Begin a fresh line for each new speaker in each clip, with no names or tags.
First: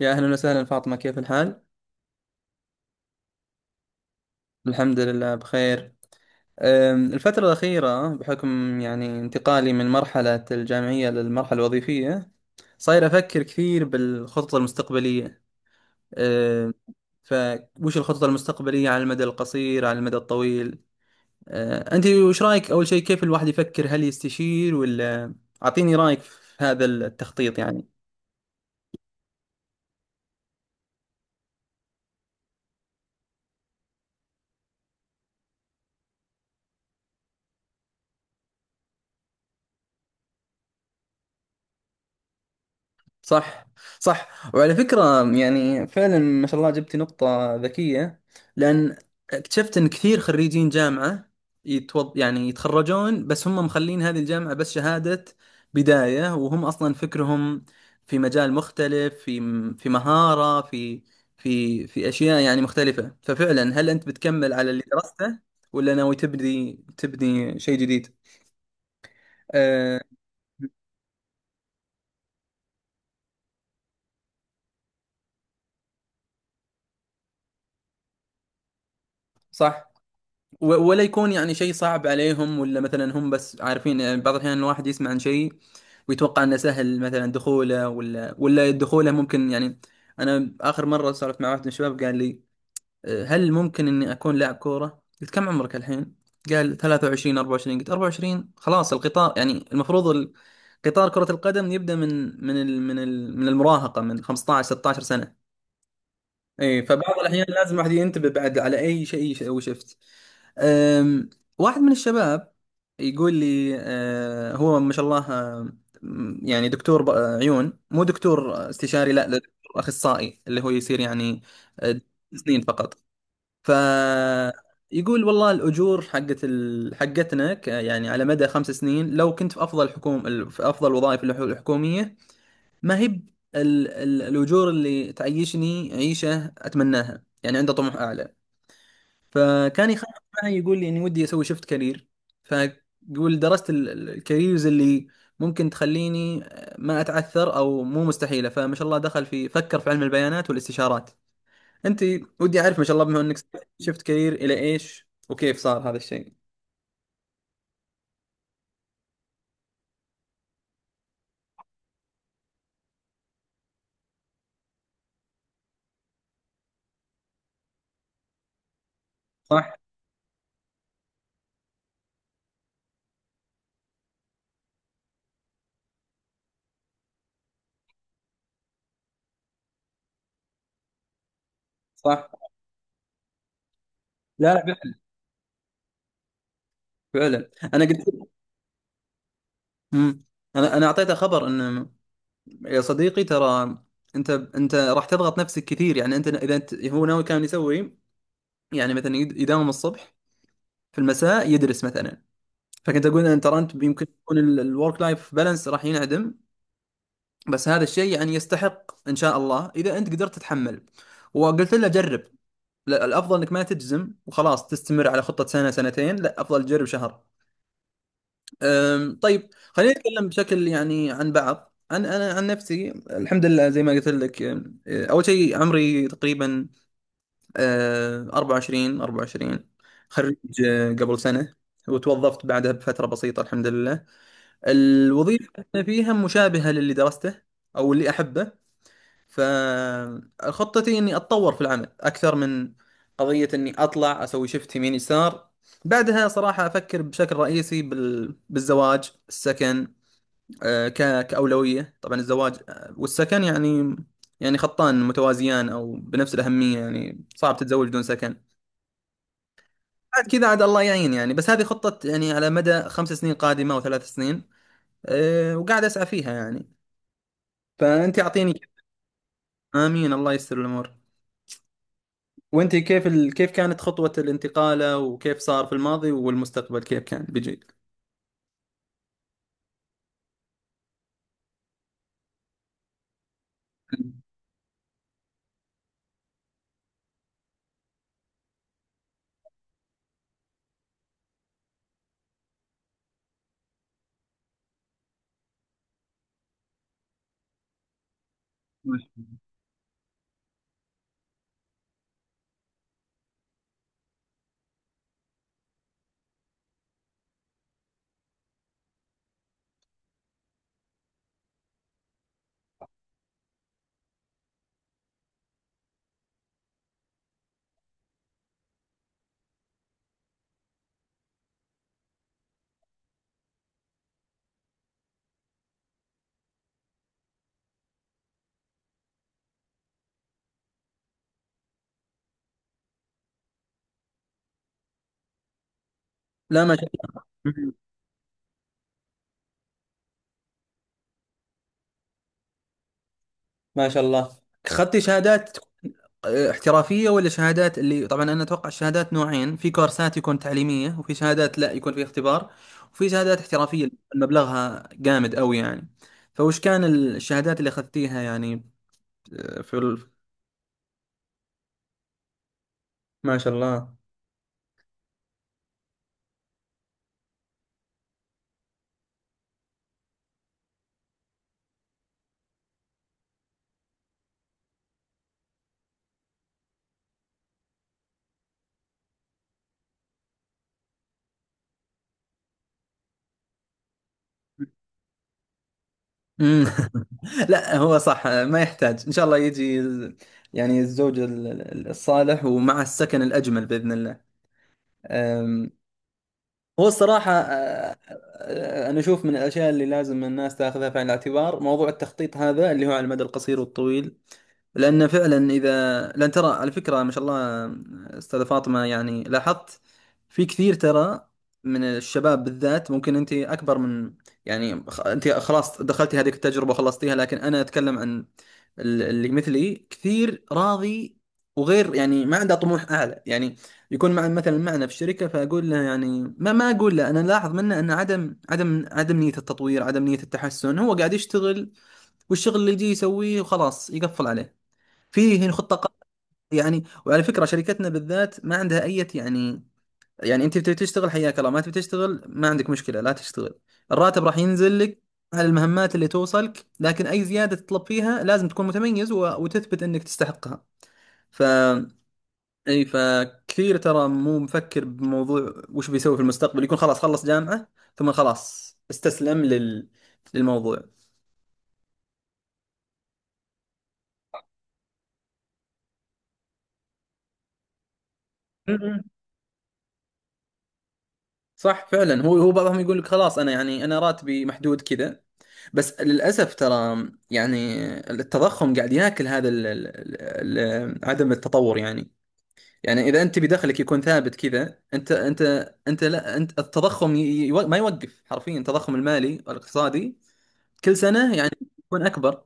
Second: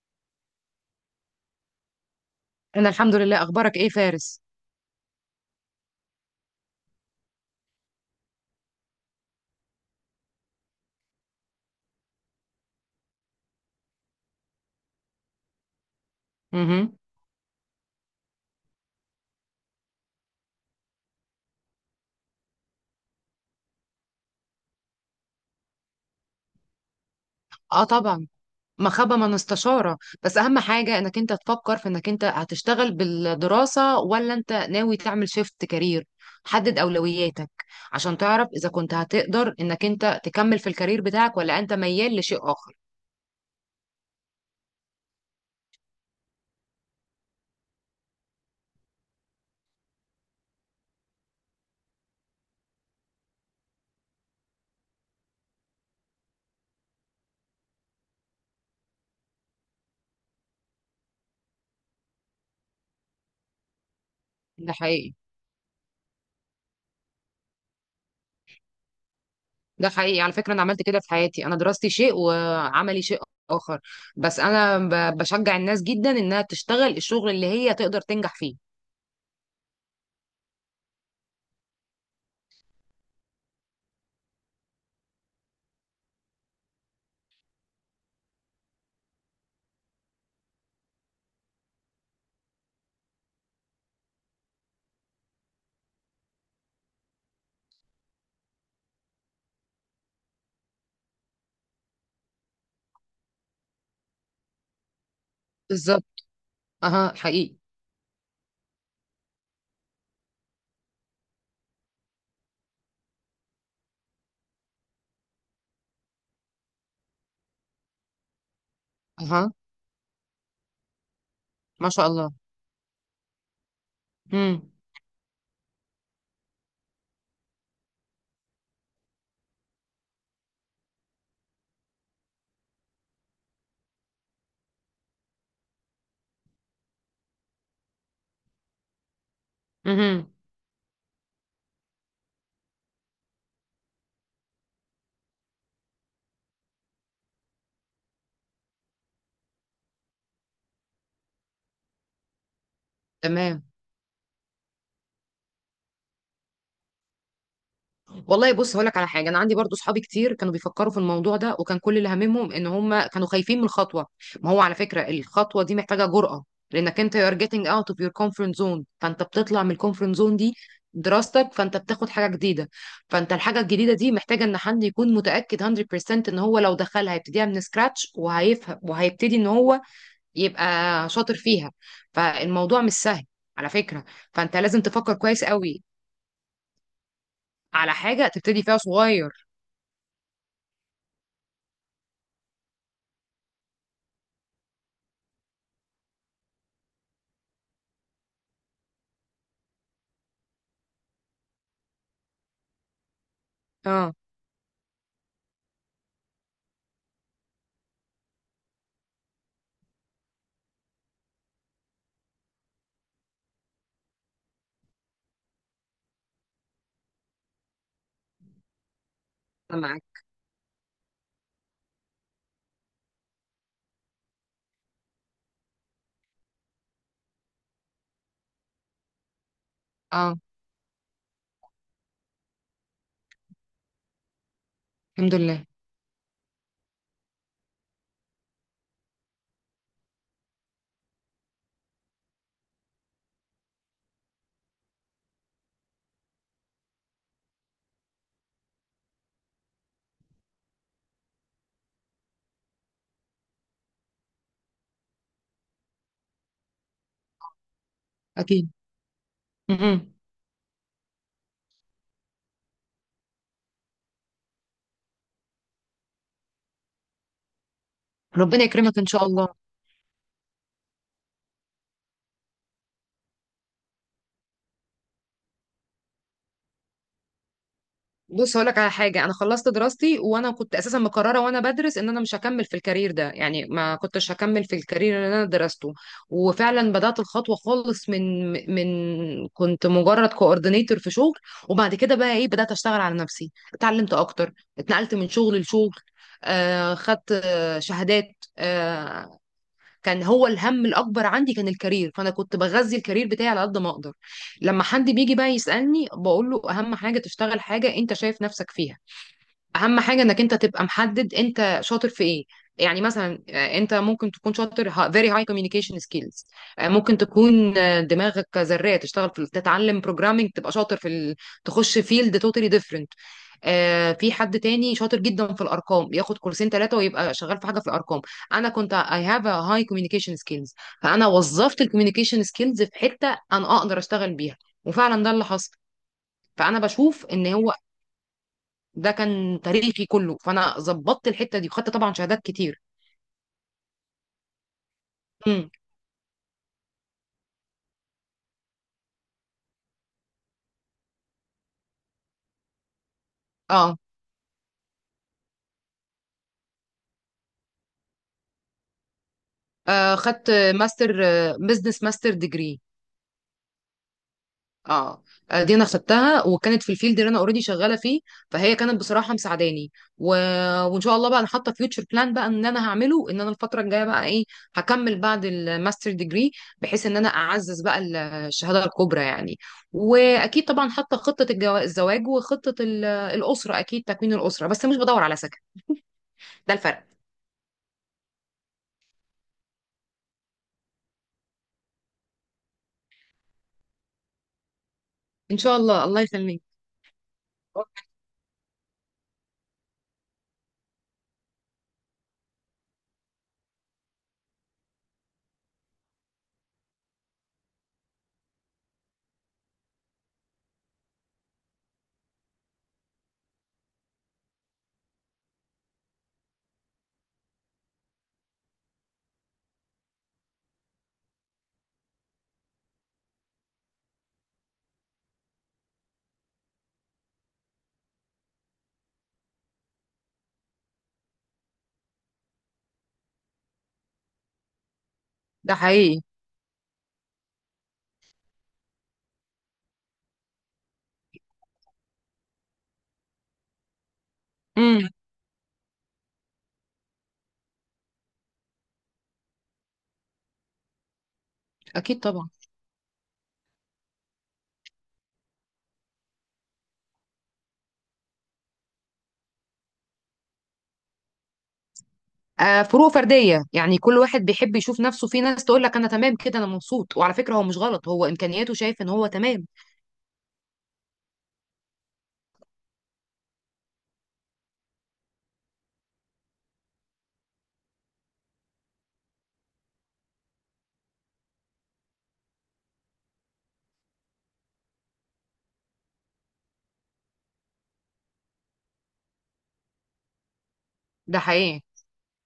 يا أهلا وسهلا فاطمة، كيف الحال؟
انا الحمد لله، اخبارك ايه فارس؟
الحمد لله بخير. الفترة الأخيرة بحكم يعني انتقالي من مرحلة الجامعية للمرحلة الوظيفية، صاير أفكر كثير بالخطط المستقبلية. أم،
امم
فوش الخطط المستقبلية على المدى القصير على المدى الطويل. أنت وش رأيك أول شيء؟ كيف الواحد يفكر؟ هل يستشير ولا؟ أعطيني رأيك في هذا التخطيط
اه،
يعني.
طبعا. مخبة من استشارة. بس اهم حاجة انك انت تفكر في انك انت هتشتغل بالدراسة ولا انت ناوي تعمل شيفت كارير. حدد اولوياتك عشان تعرف اذا كنت هتقدر انك انت تكمل في الكارير بتاعك ولا انت ميال لشيء اخر.
صح، صح. وعلى فكرة يعني فعلا ما شاء الله جبتي نقطة ذكية. لأن اكتشفت أن كثير خريجين جامعة يعني يتخرجون، بس هم مخلين هذه الجامعة بس شهادة بداية، وهم أصلا فكرهم في مجال مختلف، في مهارة، في في أشياء يعني مختلفة. ففعلا هل أنت بتكمل على
ده
اللي
حقيقي.
درسته، ولا ناوي تبدي شيء جديد؟
ده
أه...
حقيقي، على فكرة. انا عملت كده في حياتي، انا دراستي شيء وعملي شيء اخر. بس انا بشجع الناس جدا انها تشتغل الشغل اللي هي تقدر تنجح فيه.
صح. ولا يكون يعني شيء صعب عليهم، ولا مثلا هم بس عارفين؟ يعني بعض الأحيان الواحد يسمع عن شيء ويتوقع انه سهل مثلا دخوله، ولا دخوله ممكن يعني. انا اخر مره سولفت مع واحد من الشباب قال لي هل ممكن اني اكون لاعب كوره؟ قلت كم عمرك الحين؟ قال 23 24. قلت 24 خلاص، القطار يعني المفروض قطار كرة القدم يبدأ من المراهقة، من 15 16 سنة.
بالظبط.
ايه،
اها،
فبعض الاحيان
حقيقي.
لازم الواحد ينتبه بعد على اي شيء هو شفت. أم، واحد من الشباب يقول لي هو ما شاء الله، يعني دكتور عيون، مو دكتور استشاري، لا، ده
اها،
دكتور اخصائي، اللي هو يصير يعني
ما
أه،
شاء الله.
سنين فقط.
امم
فيقول والله الاجور حقت حقتنا يعني على مدى 5 سنين لو كنت في افضل في افضل وظائف الحكوميه، ما هي ال الأجور اللي تعيشني عيشة أتمناها. يعني عنده طموح أعلى. فكان يخاف
امم.
معي، يقول لي إني ودي أسوي شفت كارير. فيقول درست الكاريرز اللي ممكن تخليني ما أتعثر أو مو مستحيلة، فما شاء الله دخل في فكر في علم البيانات والاستشارات. أنت ودي أعرف، ما شاء الله، بما إنك
تمام.
شفت كارير إلى إيش وكيف صار هذا الشيء.
والله، بص هقول لك على حاجه. انا عندي برضو صحابي كتير كانوا بيفكروا في الموضوع ده، وكان كل اللي هاممهم ان هم كانوا خايفين من الخطوه. ما هو على فكره الخطوه دي محتاجه جرأه. لانك انت you're getting out of your comfort zone، فانت بتطلع من
صح،
الكومفورت زون دي دراستك. فانت بتاخد حاجه جديده. فانت الحاجه الجديده دي محتاجه ان حد يكون متاكد 100% ان هو لو دخلها هيبتديها من سكراتش وهيفهم وهيبتدي ان هو يبقى شاطر فيها.
صح.
فالموضوع مش سهل، على فكرة.
لا،
فانت لازم
لا،
تفكر كويس قوي
فعلا أنا
على
قلت.
حاجة تبتدي فيها صغير.
مم. أنا أعطيته خبر إنه يا صديقي ترى انت راح تضغط نفسك كثير. يعني انت، اذا انت هو ناوي كان يسوي يعني مثلا يداوم الصبح، في المساء يدرس مثلا. فكنت اقول ان ترى انت يمكن
اه،
يكون الورك لايف بالانس راح ينعدم، بس هذا الشيء يعني يستحق ان شاء الله اذا انت قدرت تتحمل. وقلت له جرب. لا، الافضل انك ما تجزم وخلاص تستمر على خطة سنة سنتين. لا، افضل تجرب شهر. طيب
انا
خلينا
معاك.
نتكلم بشكل يعني عن بعض، عن انا عن نفسي. الحمد لله زي ما قلت لك، أم، أه، اول شيء عمري تقريبا 24 24، خريج
اه،
قبل سنة، وتوظفت بعدها بفترة بسيطة الحمد لله.
الحمد
الوظيفة
لله.
اللي أنا فيها مشابهة للي درسته او اللي احبه، فخطتي اني اتطور في العمل اكثر من قضية اني اطلع اسوي شفت يمين يسار. بعدها صراحة أفكر بشكل رئيسي بالزواج، السكن، كأولوية طبعا الزواج، والسكن. يعني يعني خطان متوازيان أو بنفس الأهمية، يعني صعب تتزوج بدون سكن.
اكيد. م-م.
بعد كذا عاد الله يعين يعني، بس هذه خطة يعني على مدى خمس سنين قادمة أو 3 سنين. وقاعد أسعى فيها يعني. فأنت أعطيني
ربنا
كذا.
يكرمك ان شاء الله.
آمين، الله يسر الأمور. وأنت كيف كيف كانت خطوة الانتقالة؟ وكيف صار في الماضي والمستقبل كيف كان بيجي؟
بص هقول لك على حاجه. انا خلصت دراستي وانا كنت اساسا مقرره وانا بدرس ان انا مش هكمل في الكارير ده، يعني ما كنتش هكمل في الكارير اللي انا درسته. وفعلا بدات الخطوه خالص من كنت مجرد كوردينيتور في شغل. وبعد كده بقى ايه بدات اشتغل على نفسي، اتعلمت اكتر، اتنقلت من شغل لشغل. خدت شهادات. آه كان هو الهم الاكبر عندي كان الكارير. فانا كنت بغذي الكارير بتاعي على قد ما اقدر. لما حد بيجي بقى يسالني بقول له اهم حاجه تشتغل حاجه انت شايف نفسك فيها. اهم حاجه انك انت تبقى محدد انت شاطر في ايه. يعني مثلا انت ممكن تكون شاطر very high communication skills. ممكن تكون دماغك زراعة تشتغل في تتعلم programming تبقى شاطر في تخش field totally different. في حد تاني شاطر جدا في الارقام ياخد كورسين ثلاثه ويبقى شغال في حاجه في الارقام. انا كنت I have a high communication skills. فانا وظفت الكوميونيكيشن سكيلز في حته انا اقدر اشتغل بيها، وفعلا ده اللي حصل.
لا ما
فانا
شاء
بشوف ان
الله.
هو ده كان تاريخي كله. فانا ظبطت الحته دي وخدت طبعا شهادات كتير.
ما شاء الله. أخذتي شهادات
امم.
احترافية ولا شهادات؟ اللي طبعا أنا أتوقع الشهادات نوعين، في كورسات يكون تعليمية، وفي شهادات لا يكون في اختبار، وفي شهادات احترافية اللي
اه،
يكون مبلغها جامد أوي يعني. فوش كان الشهادات اللي أخذتيها يعني في
خدت ماستر، بزنس ماستر ديجري.
ما شاء الله.
اه، دي انا خدتها وكانت في الفيلد اللي انا اوريدي شغاله فيه. فهي كانت بصراحه مساعداني. و... وان شاء الله بقى انا حاطه فيوتشر بلان بقى ان انا هعمله ان انا الفتره الجايه بقى ايه. هكمل بعد الماستر ديجري بحيث ان انا اعزز بقى الشهاده الكبرى يعني. واكيد طبعا حاطه خطه الزواج وخطه الاسره، اكيد تكوين الاسره، بس مش بدور على سكن.
مم.
ده الفرق.
لا هو صح، ما يحتاج، إن شاء الله يجي يعني الزوج الصالح، ومع السكن الأجمل بإذن الله.
ان
أم،
شاء الله، الله يخليك.
هو الصراحة، أنا أشوف من الأشياء اللي لازم الناس تأخذها في عين الاعتبار موضوع التخطيط هذا اللي هو على المدى القصير والطويل. لأن فعلا إذا، لأن ترى على فكرة ما شاء الله، أستاذة فاطمة، يعني لاحظت في كثير ترى من الشباب بالذات. ممكن أنت أكبر من، يعني أنت خلاص دخلتي هذه التجربة وخلصتيها، لكن أنا أتكلم عن اللي مثلي كثير راضي وغير يعني ما عنده طموح أعلى، يعني يكون مع مثلا معنا في الشركة فأقول له يعني، ما أقول له أنا لاحظ منه أن عدم نية التطوير، عدم نية التحسن. هو قاعد يشتغل والشغل اللي يجي يسويه وخلاص يقفل عليه. فيه هنا
ده
خطة
حقيقي.
يعني. وعلى فكرة شركتنا بالذات ما عندها أي يعني، يعني أنت بتبي تشتغل حياك الله، ما تبي تشتغل ما عندك مشكلة لا تشتغل. الراتب راح ينزل لك
امم.
على المهمات اللي توصلك، لكن أي زيادة تطلب فيها لازم تكون متميز وتثبت أنك تستحقها. ف
اكيد طبعا.
أي، فكثير ترى مو مفكر بموضوع وش بيسوي في المستقبل، يكون خلاص خلص جامعة ثم خلاص استسلم للموضوع.
آه، فروق فرديه، يعني كل واحد بيحب يشوف نفسه. في ناس تقول لك انا تمام كده انا مبسوط، وعلى فكره هو مش غلط، هو امكانياته شايف ان هو تمام.
صح فعلا، هو بعضهم يقول لك خلاص انا، يعني انا راتبي محدود كذا. بس للاسف ترى يعني التضخم قاعد ياكل هذا ال عدم التطور يعني. يعني اذا انت بدخلك يكون ثابت كذا، انت لا، انت التضخم ما يوقف، حرفيا التضخم المالي والاقتصادي كل سنه
ده
يعني
حقيقي.
يكون اكبر.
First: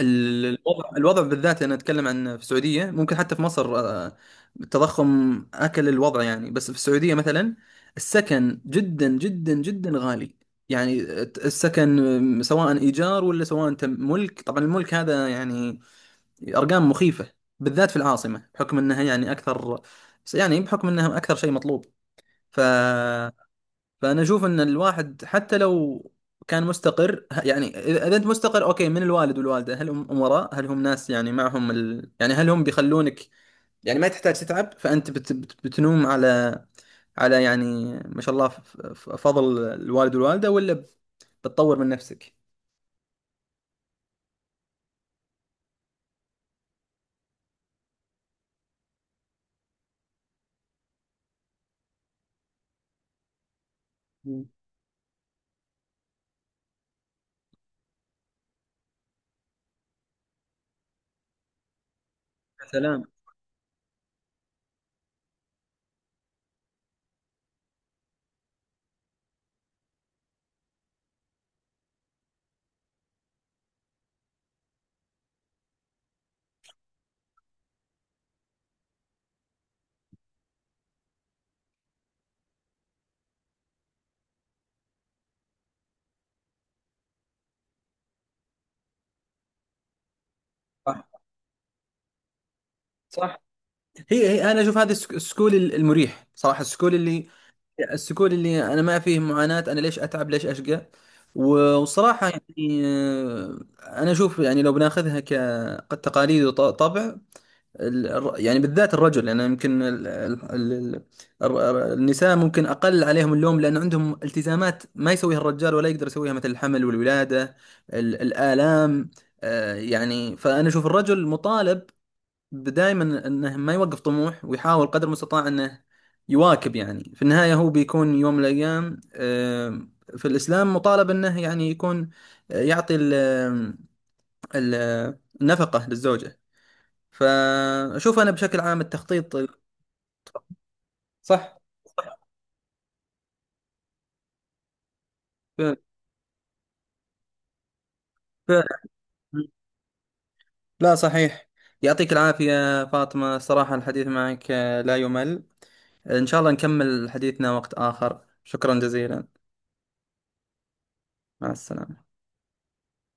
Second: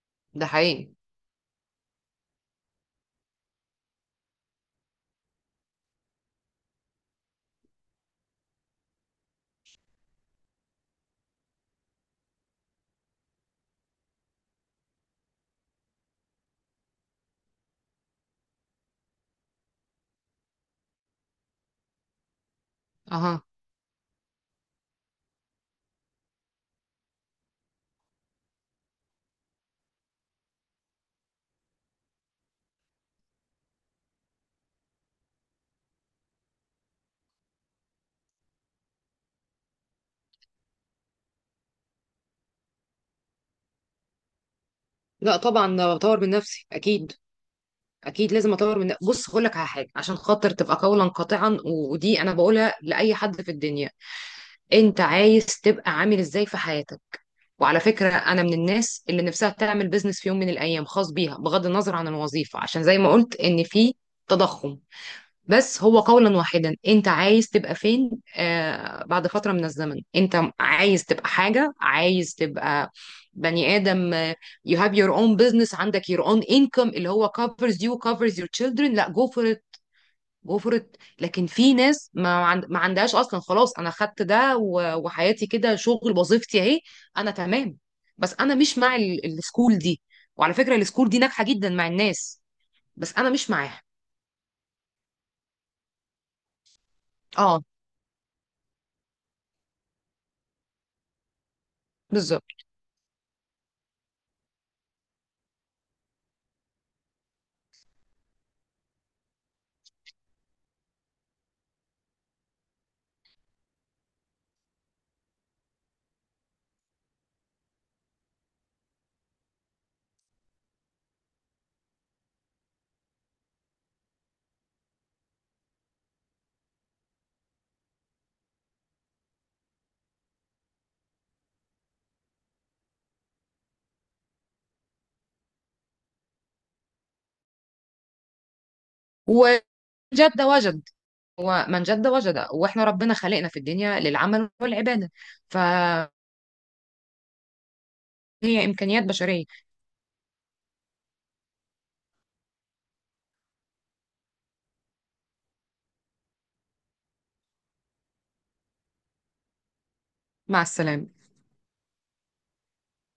ده
الوضع،
حقيقي.
الوضع بالذات انا اتكلم عن في السعوديه، ممكن حتى في مصر. التضخم اكل الوضع يعني. بس في السعوديه مثلا السكن جدا جدا جدا غالي. يعني السكن، سواء ايجار ولا سواء انت ملك، طبعا الملك هذا يعني ارقام مخيفه، بالذات في العاصمه بحكم انها يعني اكثر، يعني بحكم انها اكثر شيء مطلوب. ف
اها.
فانا اشوف ان الواحد حتى لو كان مستقر، يعني اذا انت مستقر اوكي، من الوالد والوالده. هل هم امراء؟ هل هم ناس يعني معهم يعني هل هم بيخلونك يعني ما تحتاج تتعب؟ فانت بتنوم على، يعني ما شاء الله، فضل الوالد والوالده، ولا بتطور من نفسك؟
لا، طبعا بطور من نفسي اكيد. اكيد لازم اطور بص هقول لك على حاجه عشان خاطر تبقى قولا قاطعا ودي انا بقولها لاي حد في الدنيا.
مم.
انت عايز تبقى عامل ازاي في حياتك. وعلى فكرة انا من الناس اللي نفسها تعمل بيزنس في يوم من الايام خاص بيها، بغض النظر عن الوظيفة،
يا
عشان زي
سلام.
ما قلت ان في تضخم. بس هو قولا واحدا، انت عايز تبقى فين؟ آه، بعد فترة من الزمن انت عايز تبقى حاجة، عايز تبقى بني آدم. You have your own business، عندك your own income اللي هو covers you covers your children. لا go for... وفرت. لكن في ناس ما عندهاش اصلا. خلاص انا خدت ده وحياتي كده شغل، وظيفتي اهي، انا تمام. بس انا مش مع السكول دي. وعلى فكره
صح،
السكول دي ناجحه جدا مع الناس، بس انا
صح.
مش معاها.
هي انا اشوف هذا، السكول المريح صراحه،
اه.
السكول اللي انا ما فيه معاناة. انا ليش اتعب؟ ليش اشقى؟ وصراحة
بالظبط.
يعني، انا اشوف يعني لو بناخذها كتقاليد وطبع، يعني بالذات الرجل، يعني يمكن النساء ممكن اقل عليهم اللوم لان عندهم التزامات ما يسويها الرجال ولا يقدر يسويها، مثل الحمل والولادة، الآلام. يعني فانا اشوف الرجل مطالب دائما انه ما يوقف طموح، ويحاول قدر المستطاع انه يواكب. يعني في النهاية هو بيكون يوم من الايام، في الاسلام مطالب انه يعني يكون، يعطي ال- النفقة للزوجة. فاشوف انا بشكل عام التخطيط.
وجد. وجد.
صح.
ومن جد وجد. واحنا ربنا خلقنا في الدنيا للعمل والعباده.
ف...
فهي
ف...
امكانيات بشريه.
لا، صحيح. يعطيك العافية فاطمة، صراحة الحديث معك لا يمل. ان شاء الله نكمل حديثنا وقت اخر، شكرا جزيلا.
مع السلامه.
مع السلامة.